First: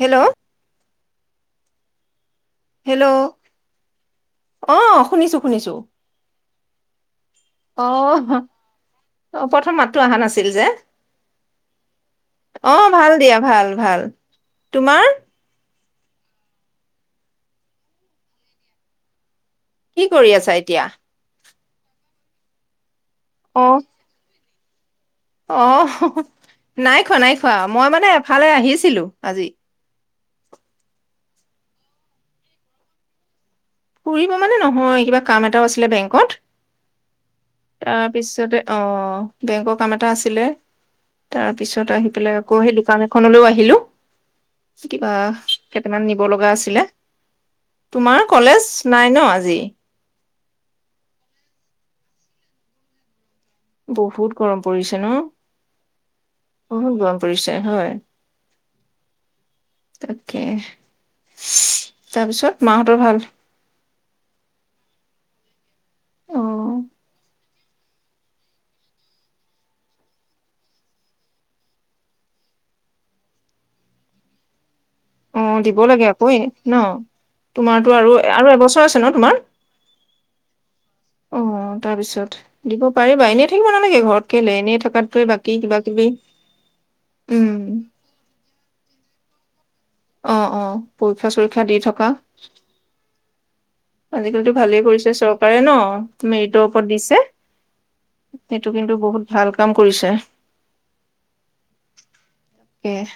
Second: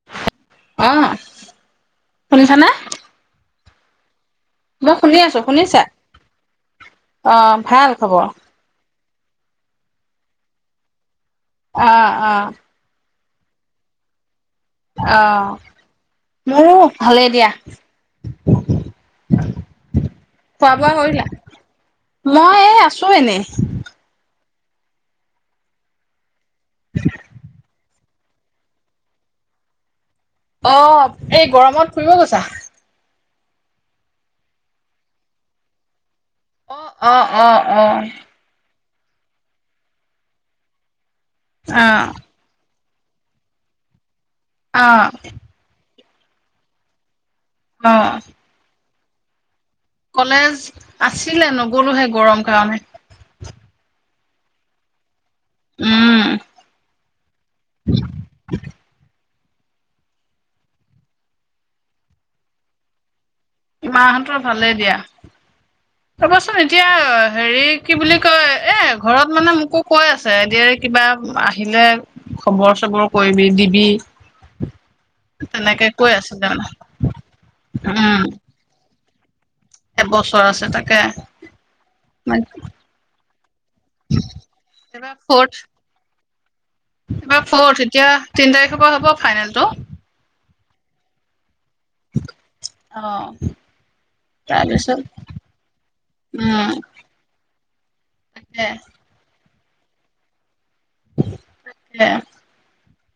Hello অ'। শুনিছানে hello অ মই শুনি শুনিছো আছোঁ, শুনিছো শুনিছা? অ', অ ভাল খবৰ? অ প্ৰথম মাতটো আহা নাছিল যে অ'-অ'। অ ভাল দিয়া ভাল, ভাল। তোমাৰ আহ মোৰ ভালেই দিয়া। কি কৰি আছা খোৱা এতিয়া, বোৱা কৰিলা মই এ আছো আছোঁ এনে আহ নাই খোৱা নাই খোৱা মই মানে ফালে আহিছিলো আজি অ এই গৰমত ফুৰিব গৈছা ফুৰিব মানে নহয় কিবা কাম এটাও আছিলে বেংকত অ অ অ অ' তাৰপিছতে অ' বেংকৰ কাম এটা আছিলে তাৰ অ পিছত আহি পেলাই আকৌ সেই দোকান এখনলৈও আহিলো অ কিবা। কিমান নিব লগা আছিলে। অ তোমাৰ কলেজ, - নাই ন', আজি। কলেজ আছিলে নগ'লোহে গৰম কাৰণে। বহুত গৰম পৰিছে ন', - উম', [unintelligible] পৰিছে হয়। তাকে, তাৰপিছত মাহঁতৰ ভাল? মাহঁতৰ ভালেই দিয়া। অ ৰ'বাচোন এতিয়া হেৰি কি, বুলি কয় ', এ', ঘৰত মানে মোকো কৈ আছে এ', দি, আৰ, ই', - কিবা আহিলে খবৰ খবৰ - চবৰ কৰিবি দিবি। অ ', দিব তেনেকে লাগে কৈ আকৌৱে আছিলে মানে ন', তোমাৰতো আৰু', উম - -আৰু এবছৰ, কৈছে ন', তোমাৰ। এবছৰ আছে তাকে অ', তাৰপিছত দিব পাৰিবা এনে। থাকিব নালাগে ঘৰত, কেলে এনে এইবাৰ থকাতকৈ ফৰ্থ বাকী কিবা -কিবি উম', থকা হ'ব ফাইনেলটো। অহ', -অহ, পৰীক্ষা -চৰীক্ষা। শিক্ষা দি থকা অ আজিকালিতো ভালেই তাৰপিছত কৰিছে চৰকাৰে ন', মেৰিটৰ উম ওপৰত দিছে। তাকে সেইটো কিন্তু বহুত ভাল। কাম কৰিছে। তাকে। এ',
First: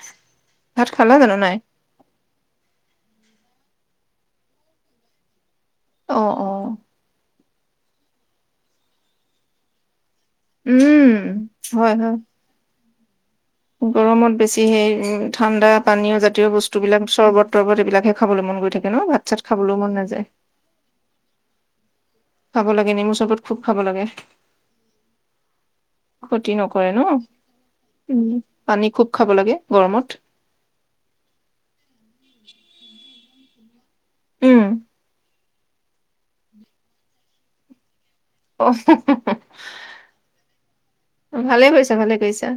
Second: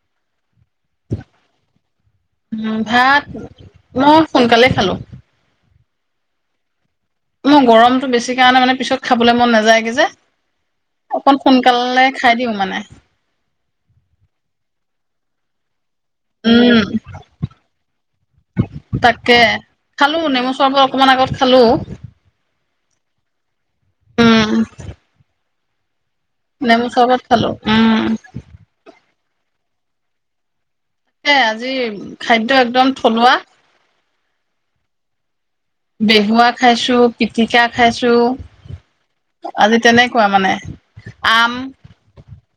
ভাত -খালা জানো নাই? উম্ ভাত মই সোনকালে খালো। অহ ', - অহ ', মই, গৰমতটো বেছি কাৰণে মানে পিছত খাবলৈ মন নাযায়গে, যে', উম অকন, হয় সোনকালে হয় খাই দিওঁ মানে। গৰমত বেছি হেই ঠাণ্ডাত, পানীয় জাতীয় উম বস্তুবিলাক চৰ্বত -তৰ্বত এইবিলাকহে খাবলৈ মন গৈ থাকে ন ', ভাত- তাকে -চাত খাবলৈ মন খালো নাযায়। নেমু চৰবত অকমান আগত খালো খাব লাগে নেমু চৰবত খুব খাব লাগে। উম ক্ষতি নেমু নকৰে ন চৰবত খালো। উম', পানী খুব খাব লাগে গৰমত। এ ', আজি খাদ্য -একদম থলুৱা। উম', - বেহুৱা খাইছো পিতিকা খাইছো। অ আজি তেনেকুৱা মানে। অহু আম ভালে কৰিছা ভালে কৰিছা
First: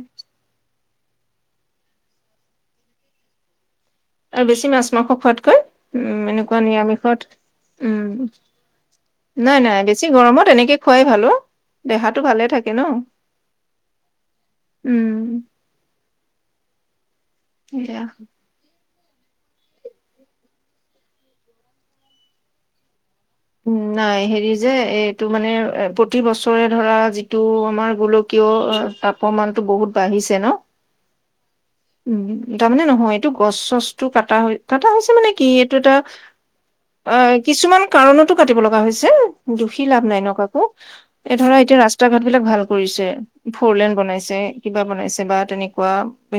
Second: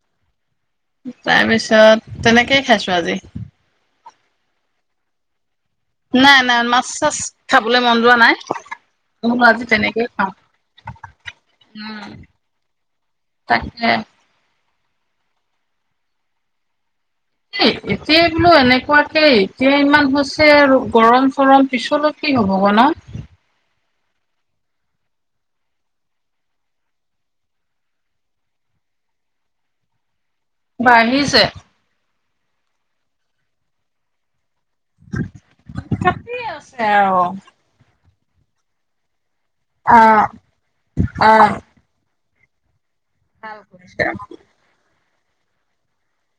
তাৰপিছত তেনেকেই খাইছো আজি আৰু বেছি মাছ মাংস খোৱাতকৈ উম নাই এনেকুৱা নাই মাছ চাছ নিৰামিষত খাবলৈ মন যোৱা নাই, মই বোলো উম আজি নাই নাই তেনেকেই বেছি খাওঁ। গৰমত এনেকে খুৱাই ভালো উম দেহাটো ভালে থাকে ন তাকে। উম কি সেয়া এতিয়াই বোলো এনেকুৱা তাকেই এতিয়া ইমান হৈছে আৰু গৰম চৰম পিছলৈ কি হ'ব গ ন নাই হেৰি যে এইটো মানে প্ৰতি বছৰে ধৰা যিটো আমাৰ গোলকীয় তাপৰ মানতটো বহুত বাঢ়িছে ন বাঢ়িছে উম তাৰমানে নহয় এইটো গছ চছটো কাটা হয় কথা হৈছে মানে কি এইটো এটা কাটিয়ে আছে অ আৰু। কিছুমান কাৰণত তো কাটিব লগা হৈছে দুখী লাভ নাই অ' ন কাকো এ অ' ধৰা এতিয়া ৰাস্তা ঘাট এইবিলাক ভাল কৰিছে ফ ভাল ৰলেন কৰিছে। বনাইছে কিবা বনাইছে বা তেনেকুৱা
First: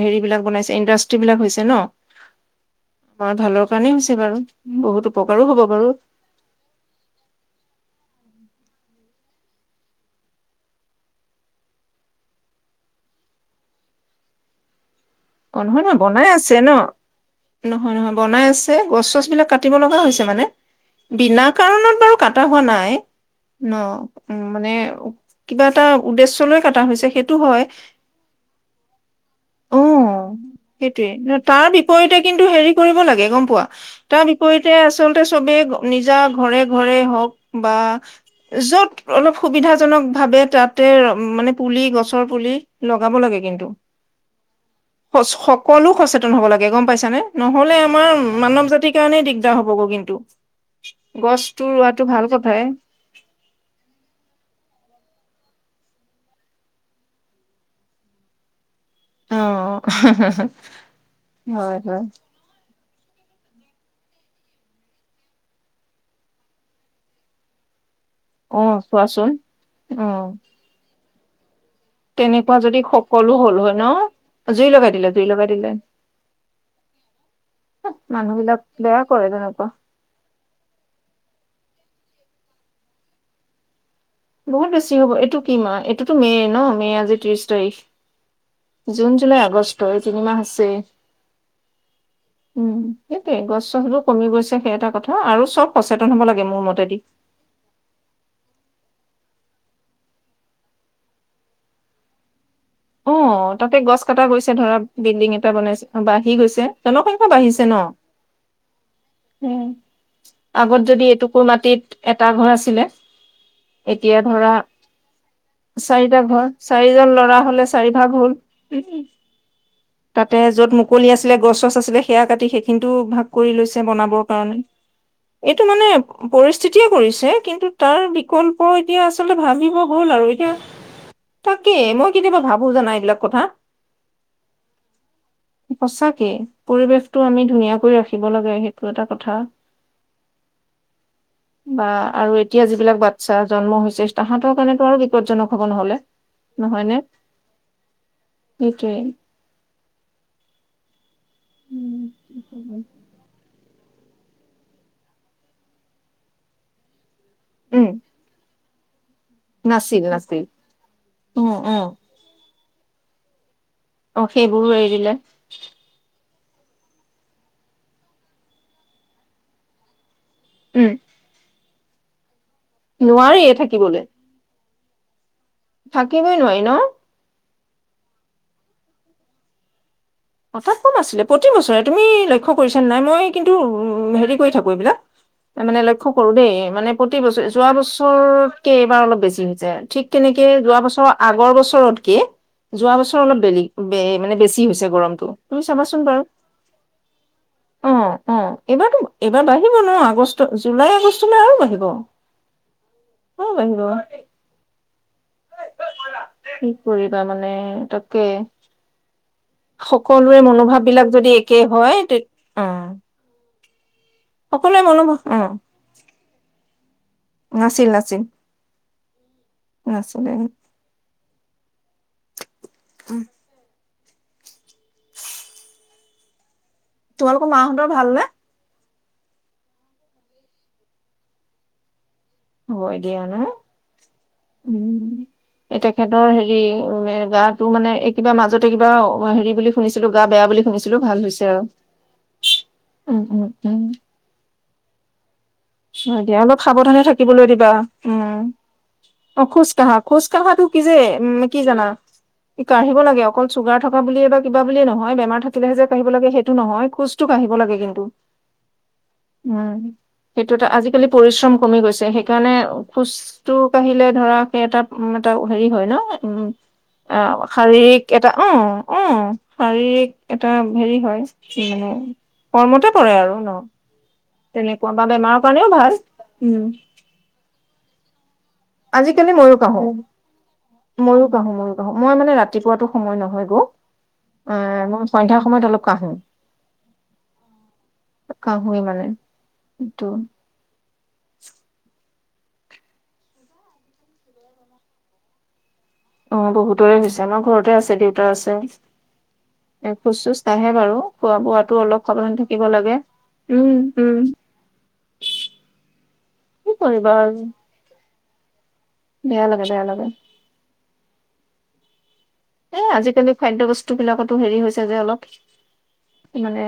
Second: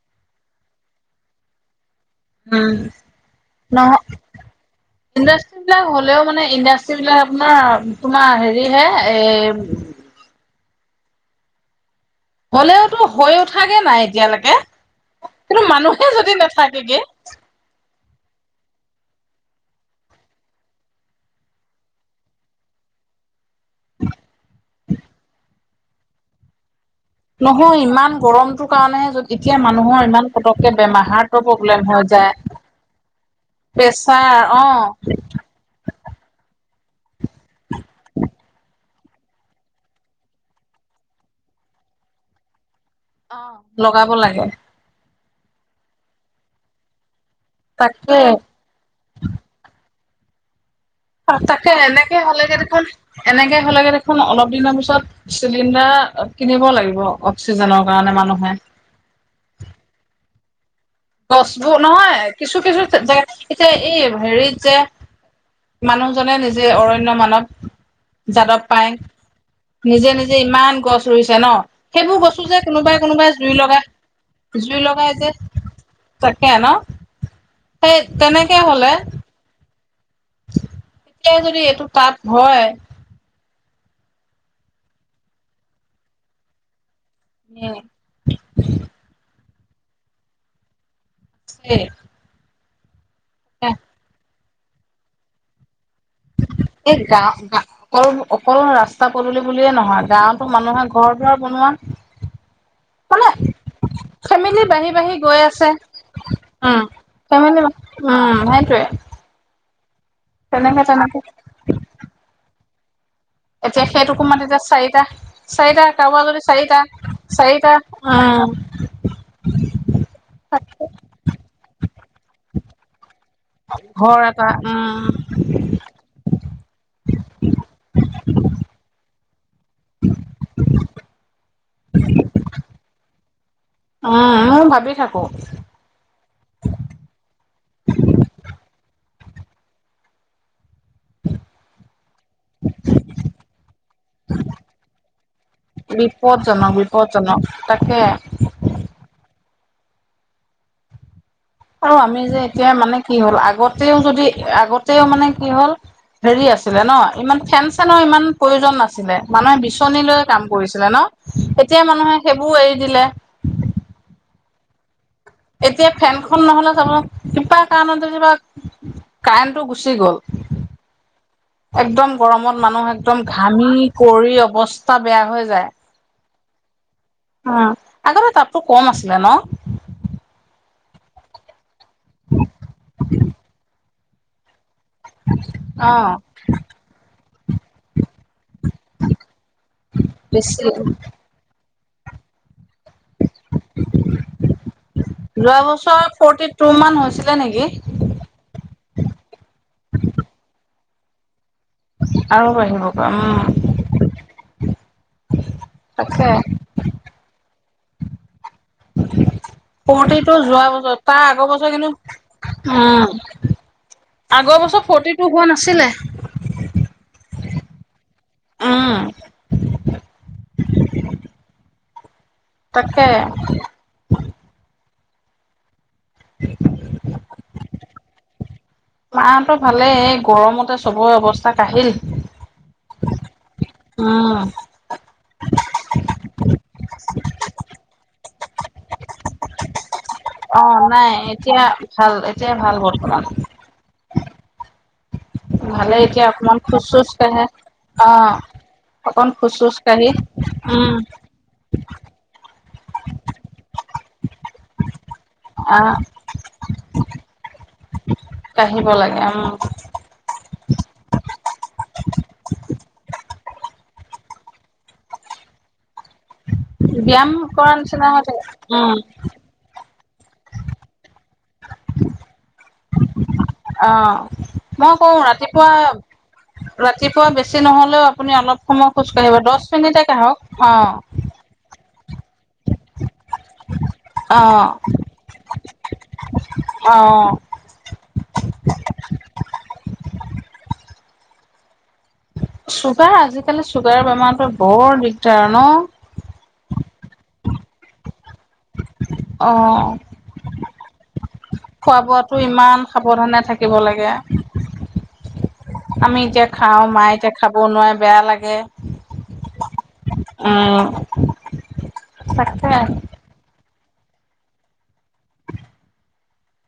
হেৰি বিলাক বনাইছে ইণ্ডাষ্ট্ৰী বিলাক হৈছে ন উম আমাৰ ভালৰ কাৰণেই হৈছে নহ বাৰু বহুত উপকাৰো হ'ব ইণ্ডাষ্ট্ৰী বাৰু। বিলাক হলেও মানে ইণ্ডাষ্ট্ বিলাক আপোনাৰ তোমাৰ হেৰি হে এ হ'লেওতো হৈ উঠাগে নাই এতিয়ালৈকে অ কিন্তু নহয় নহয় মানুহে বনাই যদি আছে ন নাথাকেগে নহয় নহয় বনাই আছে গছ চছ বিলাক কাটিব লগা হৈছে মানে বিনা কাৰণত বাৰু কটা হোৱা নাই ন উ মানে কিবা এটা উদ্দেশ্য লৈ ক নহয় ইমান গৰমটোৰ কাৰণেহেত এতিয়া মানুহৰ ইমান পতককে বেমাৰ সেইটোয়ে হাৰ্টৰ তাৰ প্ৰব্লেম হৈ বিপৰীতে যায় কিন্তু হেৰি কৰিব লাগে গম পোৱা তাৰ প্ৰেছাৰ অ বিপৰতে আচলতে চবে নিজা ঘৰ ঘৰে ঘৰে হওঁক বা য'ত অলপ সুবিধাজনক ভাৱে তাতে মানে পুলি গছৰ পুলি অ লগাব লাগে স সকলো সচেতন হব লাগে গম পাইছানে নহলে আমাৰ তাকে মানৱ জাতিৰ কাৰণেই দিগদাৰ হ'বগৈ কিন্তু [inaudible] গছটো তাকে ৰোৱাটো এনেকে ভাল হলেগে কথাই। দেখোন এনেকে হলেকে দেখোন অলপ দিনৰ পিছত চিলিণ্ডাৰ কিনিব লাগিব অক্সিজেনৰ কাৰণে মানুহে অ হু। হু গছবোৰ নহয় কিছু কিছু এতিয়া এই হেৰিত যে, মানুহজনে নিজেই অৰণ্য মানৱ [unintelligible] যাদৱ অ', পায়েং, চোৱাচোন। নিজে নিজে ইমান গছ ধৰিছে ন। সেইবোৰ গছো তেনেকোৱা যে যদি কোনোবাই কোনোবাই সকলো জুই হ'ল হয় লগাই ন, জুই লগাই দিলে, জুই লগাই দিলে তাকে ন, সেই মানুহ তেনেকে বিলাক হ'লে বেয়া কৰে তেনেকুৱা। এতিয়া যদি এইটো তাপ হয় [unintelligible] বহুত বেছি হ'ব, এইটো কি মাহ, এইটোতো মে' ন মে' আজি ত্ৰিশ তাৰিখ জুন জুলাই আগষ্ট তিনিমাহ আছে এই উম। সেইট গছ-চছ কমি গৈ সেই এটা কথা আৰু চব। সচেতন হ'ব লাগে মোৰ মতেদি। এই গা অকল-অকল ৰাস্তা ৰাস্তা পদূলি বুলিয়ে নহয় গাঁৱতো মানুহে ঘৰ দুৱা বনোৱা। মানে অ' তাতে গছ কটা গৈছে ফেমিলি ধৰা বাঢ়ি বাঢ়ি বিল্ডিং গৈ এটা আছে বনাইছে বাঢ়ি গৈছে উম জনসংখ্যা ফেমিলি বাঢ়িছে ন। উম সেইটোৱে উম, তেনেকে আগত যদি তেনেকে এটুকুৰ মাটিত এটা ঘৰ আছিলে হয় এতিয়া সেই টোকুমাৰ এতিয়া চাৰিটা ঘৰ চাৰিটা চাৰিজন ল'ৰা হলে কাৰোবাৰ চাৰি ভাগ যদি হ'ল চাৰিটা চাৰিটা অ', তাতে য'ত মুকলি আছিলে গছ-ছছ। আছিলে সেয়া কাটি সেইখিনিতো ভাগ কৰি লৈছে ঘৰ বনাবৰ এটা কাৰণে উম এইটো মানে পৰিস্থিতিয়ে কৰিছে কিন্তু তাৰ বিকল্প এতিয়া আ আচলতে ভঙিব গ'ল আৰু। তাকে মই কেতিয়াবা ভাবো জানা এইবিলাক কথা উম মই ভাবি থাকো সচাকে পৰিৱেশতটো আমি ধুনীয়াকৈ ৰাখিব লাগে সেইটো এটা। কথা বা আৰু এতিয়া যিবিলাক বাচ্ছা জন্ম হৈছে তাহাঁতৰ কাৰণেতো আৰু বিপদজনক হব নহলে বিপদজনক নহয় ন বিপদজনক তাকে সেইটোৱে। আৰু আমি যে এতিয়া উম, মানে কি হ'ল আগত তেও যদি আগতেও মানে কি হ'ল হেৰি আছিলে ন ইমান ফেন চেনৰ ইমান প্ৰয়োজন নাছিল। ছিলে। মনে বিচনী নাছিল লৈ নাছিল। কাম কৰিছিলে ন, উম, এতিয়া উম, মানুহে সেই এৰি দিলে। অ, সেইবোৰো এৰি দিলে। এতিয়া ফেনখন নহলে চাব কপা কাৰণত যেবা কাৰেণ্টটো গুচি গল, উম। একদম গৰমত মানুহ একদম নোৱাৰিয়ে ঘামি থাকিবলৈ। কৰি অৱস্থা [unintelligible] হৈ। থাকিবই নোৱাৰি। ন, উম আগতে তাপোৰ কম আছিলে ন হথাৎ কম আছিলে প্ৰতি বছৰে তুমি লক্ষ্য কৰিছা নাই মই কিন্তু হেৰি কৰি থাকো এইবিলাক। মানে অ লক্ষ্য কৰো দেই মানে প্ৰতি প্ৰতিৰে বছ যোৱা বছৰ [unintelligible] এইবাৰ অলপ বেছি হৈ যায় ঠিক তেনেকে বেছি যোৱা বছৰ আগৰ বছৰত কে? যোৱা বছৰ অলপ বেলেগ মানে বেছি হৈছে গৰম। যোৱা তুমি চাবাচোন বছৰ বাৰু ফৰ্টি টু মান হৈছিলে নেকি অ, অ', এইবাৰ, এইবাৰ বাঢ়িব ন আগষ্ট ওলাই আহিচো আৰু বাৰিভ কম বাঢ়িব। উম। তাকে কি কৰিবা মানে? টকে, প্ৰতিতটো যোৱা মনোভাৱ বছৰ বিলাক তাৰ যদি আগৰ একে বছৰ কিন্তু, হয় তে অ উম। আগৰ সকলোৱে বছৰ ফৰটি মনোভাৱ টু অ হোৱা নাছিলে। নাছিল নাছিল। উম নাছিলে। তাকে, [unintelligible] উম তোমালোকৰ মাহঁতৰ ভালনে? মা হতৰ ভালেই এই গৰমতে চবৰে অৱস্থা কহিল। হৈয়েই উম। তেখেতৰ হেৰি গাটো মানে এই কিবা মাজতে কিবা হেৰি বুলি শুনিছ অ নাই এতিয়া ভাল এতিয়াই ভাল বৰ্তমান। উম উম উম ভালে হয় এতিয়া দিয়া অকমান অলপ খোজ সাৱধানে চোজ কাঢ়ে থাকিবলৈ দিবা অ উম অকন অ খোজ চোজ কঢ়া কাঢ়ি খোজ কঢ়াটো কি উম যে উ কি জানা, ই কাঢ়িব লাগে অকল চুগাৰ থকা বুলিয়ে বা কিবা বুলিয়ে নহয় বেমাৰ থাকিলে হে যে খোজ আহ কাঢ়িব লাগিব সৈটো নহয় খোজ টো কাঢ়িব লাগে কিন্তু। কঢ়িব লাগে উম। সেইটো এটা আজিকালি পৰিশ্ৰম কমি গৈছে সেইকাৰণে খোজটো কাঢ়িলে ধৰা সেই এটা এটা হেৰি হয় ন ব্যায়াম অ কৰা শাৰীৰিক নিচিনা হৈ এটা অ থাকে উম উ শাৰীৰিক এটা হেৰি হয় মানে কৰ্মতে পৰে আৰু ন অ', তেনে মই কওঁ ৰাতিপুৱা ৰাতিপুৱা বেছি নহলেও আপু অলপ সময় খোজ আজিকালি কাঢ়িব ময়ো দহ কাঢ়ো মিনিটকে কাঢ়ক অ। ৰাতিপুৱটো সময় নয় হয় আকৌ অ', মই সন্ধ্যা সময়ত অলপ কঢ়ো অ', কঢ়োঁৱে মানে [inaudible] চুগাৰ আজিকালি চুগাৰৰ বেমাৰতে বৰ দিগদাৰ ন অ বহুতৰে হৈছে আমাৰ ঘৰতে আছে দেউ অ চোজ কাঢ়ে বাৰু খোৱা বোৱাতো খোৱা অলপ সাৱধান বোৱাতটো থাকিব ইমান লাগে। সাৱধানে উম, থাকিব লাগে উম। আমি এতিয়া কি খাও কৰিবা মায়ে এতিয়া আৰু খাব নোৱাৰে বেয়া লাগে এ বেয়া লাগে বেয়া লাগে। উম তাকে এ আজিকালি খাদ্য বস্তু বস্তুবিলাকতো হেৰি হৈছে যে অলপ মানে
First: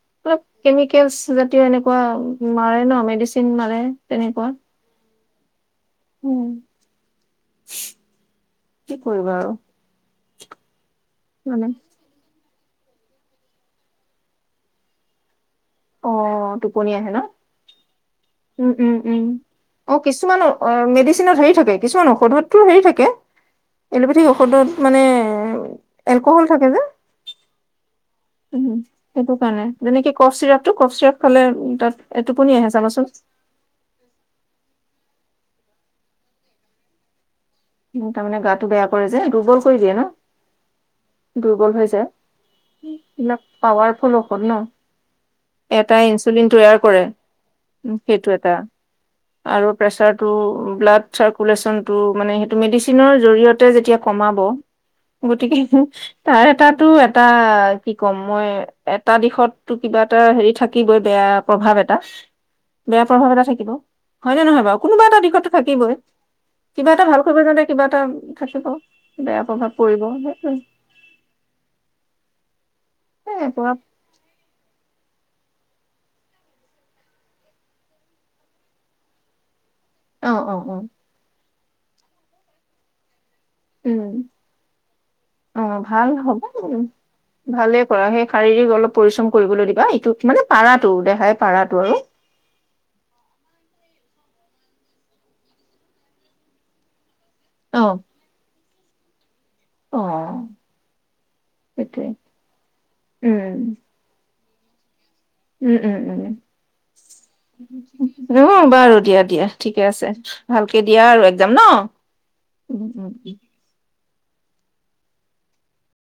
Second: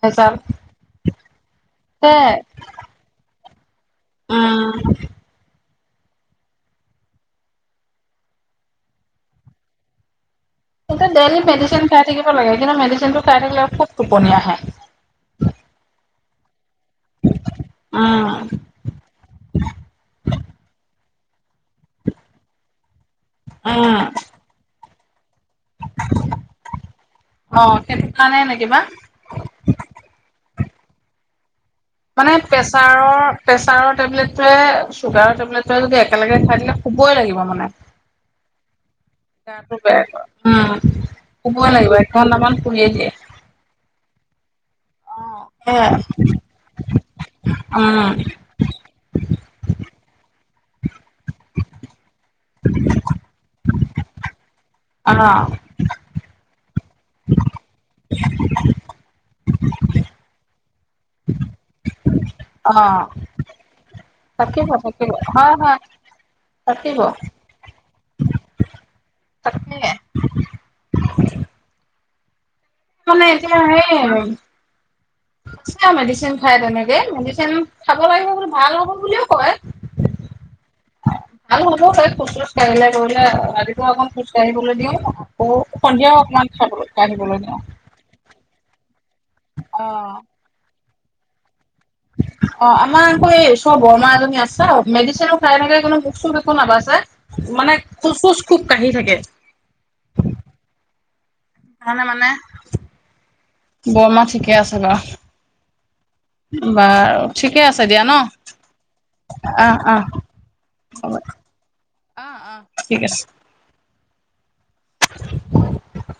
ভেজাল অ কেমিকেল জাতীয় এনেকুৱা তে মাৰে ন মেডিচিন চিন্মাৰে। তেনেকুৱা। উম, উম কি কৰিবা আৰু। এতিয়া ডেইলি মানে মেডিচিন খাই থাকিব লাগে। মেডিচিনটো খাই থাকিল খুব টোপনি আহে। অ টোপনি আহে ন উম, উম উম উম অ কিছুমানৰ অ মেডিচিনৰ হেৰি থাকে। কিছুমান ঔষধতো হেৰি থাকে উম, এলোপেথিক ঔষধত মানে এলকহল থাকে যে। অ', সেইটো কাৰণে নে উম কিবা? সেইটো কাৰণে। যেনেকে কফ চিৰাপটো কফ চিৰাপ খালে উ মানে প্ৰেছাৰৰ-প্ৰেছাৰৰ টেবলেটে চুগাৰৰ তই যদি একেলগে হোৱাই দিলে শুবই লাগিব মানে তাৰমানে গাটো বেয়া কৰে যে, দুৰ্বল গাটো কৰি দিয়ে বেয়া ন? কৰে উম, শুবই দুৰ্বল হৈ লাগিব যায়। এক ঘন্টামান শুইয়ে দিয়ে। এইবিলাক পাৱাৰফুল ন? অ', সেয়াই এটা ইনচুলিন তৈয়াৰ কৰে, উম সেইটো এটা। আৰু প্ৰেচাৰ টো, ব্লাড চাৰ্কুলেশচন টো মানে মেডিচিনৰ জৰিয়তে যেতিয়া কমাব, অ', গতিকে, তাৰে এটাতো এটা কি ক'ম মই এটা দিশতটো কিবা এটা হেৰি থাকিবই বেয়া প্ৰভাৱ এটা। বেয়া অ', প্ৰভাৱ এটা থাকিব। হয়নে নহয় থাকিব বাৰু? কোনোবা থাকিব এটা দিশতো হয় হয় থাকিবই, কিবা থাকিব এটা ভাল কিবা এটা থাকিব, বেয়া প্ৰভাৱ তাকে পৰিব, হেটুৱে। মানে এতিয়া হেই আ মেডিচিন খাই তেনেকে, মেডিচিন খাব লাগিব বুলি ভাল ঔষধ বুলিও কয়। অহ-অহ-অহ আৰু হ'বও পাৰে খোচ [unintelligible] ৰাতিপুৱা অকমান উম খোজ কাঢ়িবলৈ দিওঁ অ আকৌ ভাল সন্ধিয়াও হ'ব অকণমান উম, খাবলৈ কাঢ়িবলৈ দিওঁ। ভালে কৰা সেই শাৰীৰিক অলপ পৰিশ্ৰম কৰিবলৈ দিবা, এইটো অ'। মানে পাৰা তৰ দেখাই পাৰা অ আমাৰ আকৌ এই ওচৰ বমাৰ এজনি আছে। মেডিচিনো খাই থাকে কোনো মুখ চুখ একো নাবাছে। মানে অ খুচ-সুচ খুব কাঢ়ি থাকে। অ ণে সেইটোৱে মানে, বৰমা ঠিকে কেই আছেবা উম-উম। ঠিকে আছে দিয়া ন' হব বাৰু দিয়া-দিয়া অ', ঠিকে অ', আছে, ভালকে দিয়া হ'ব। আৰু একদাম ন। অ', অ'। ঠিক আছে। [inaudible]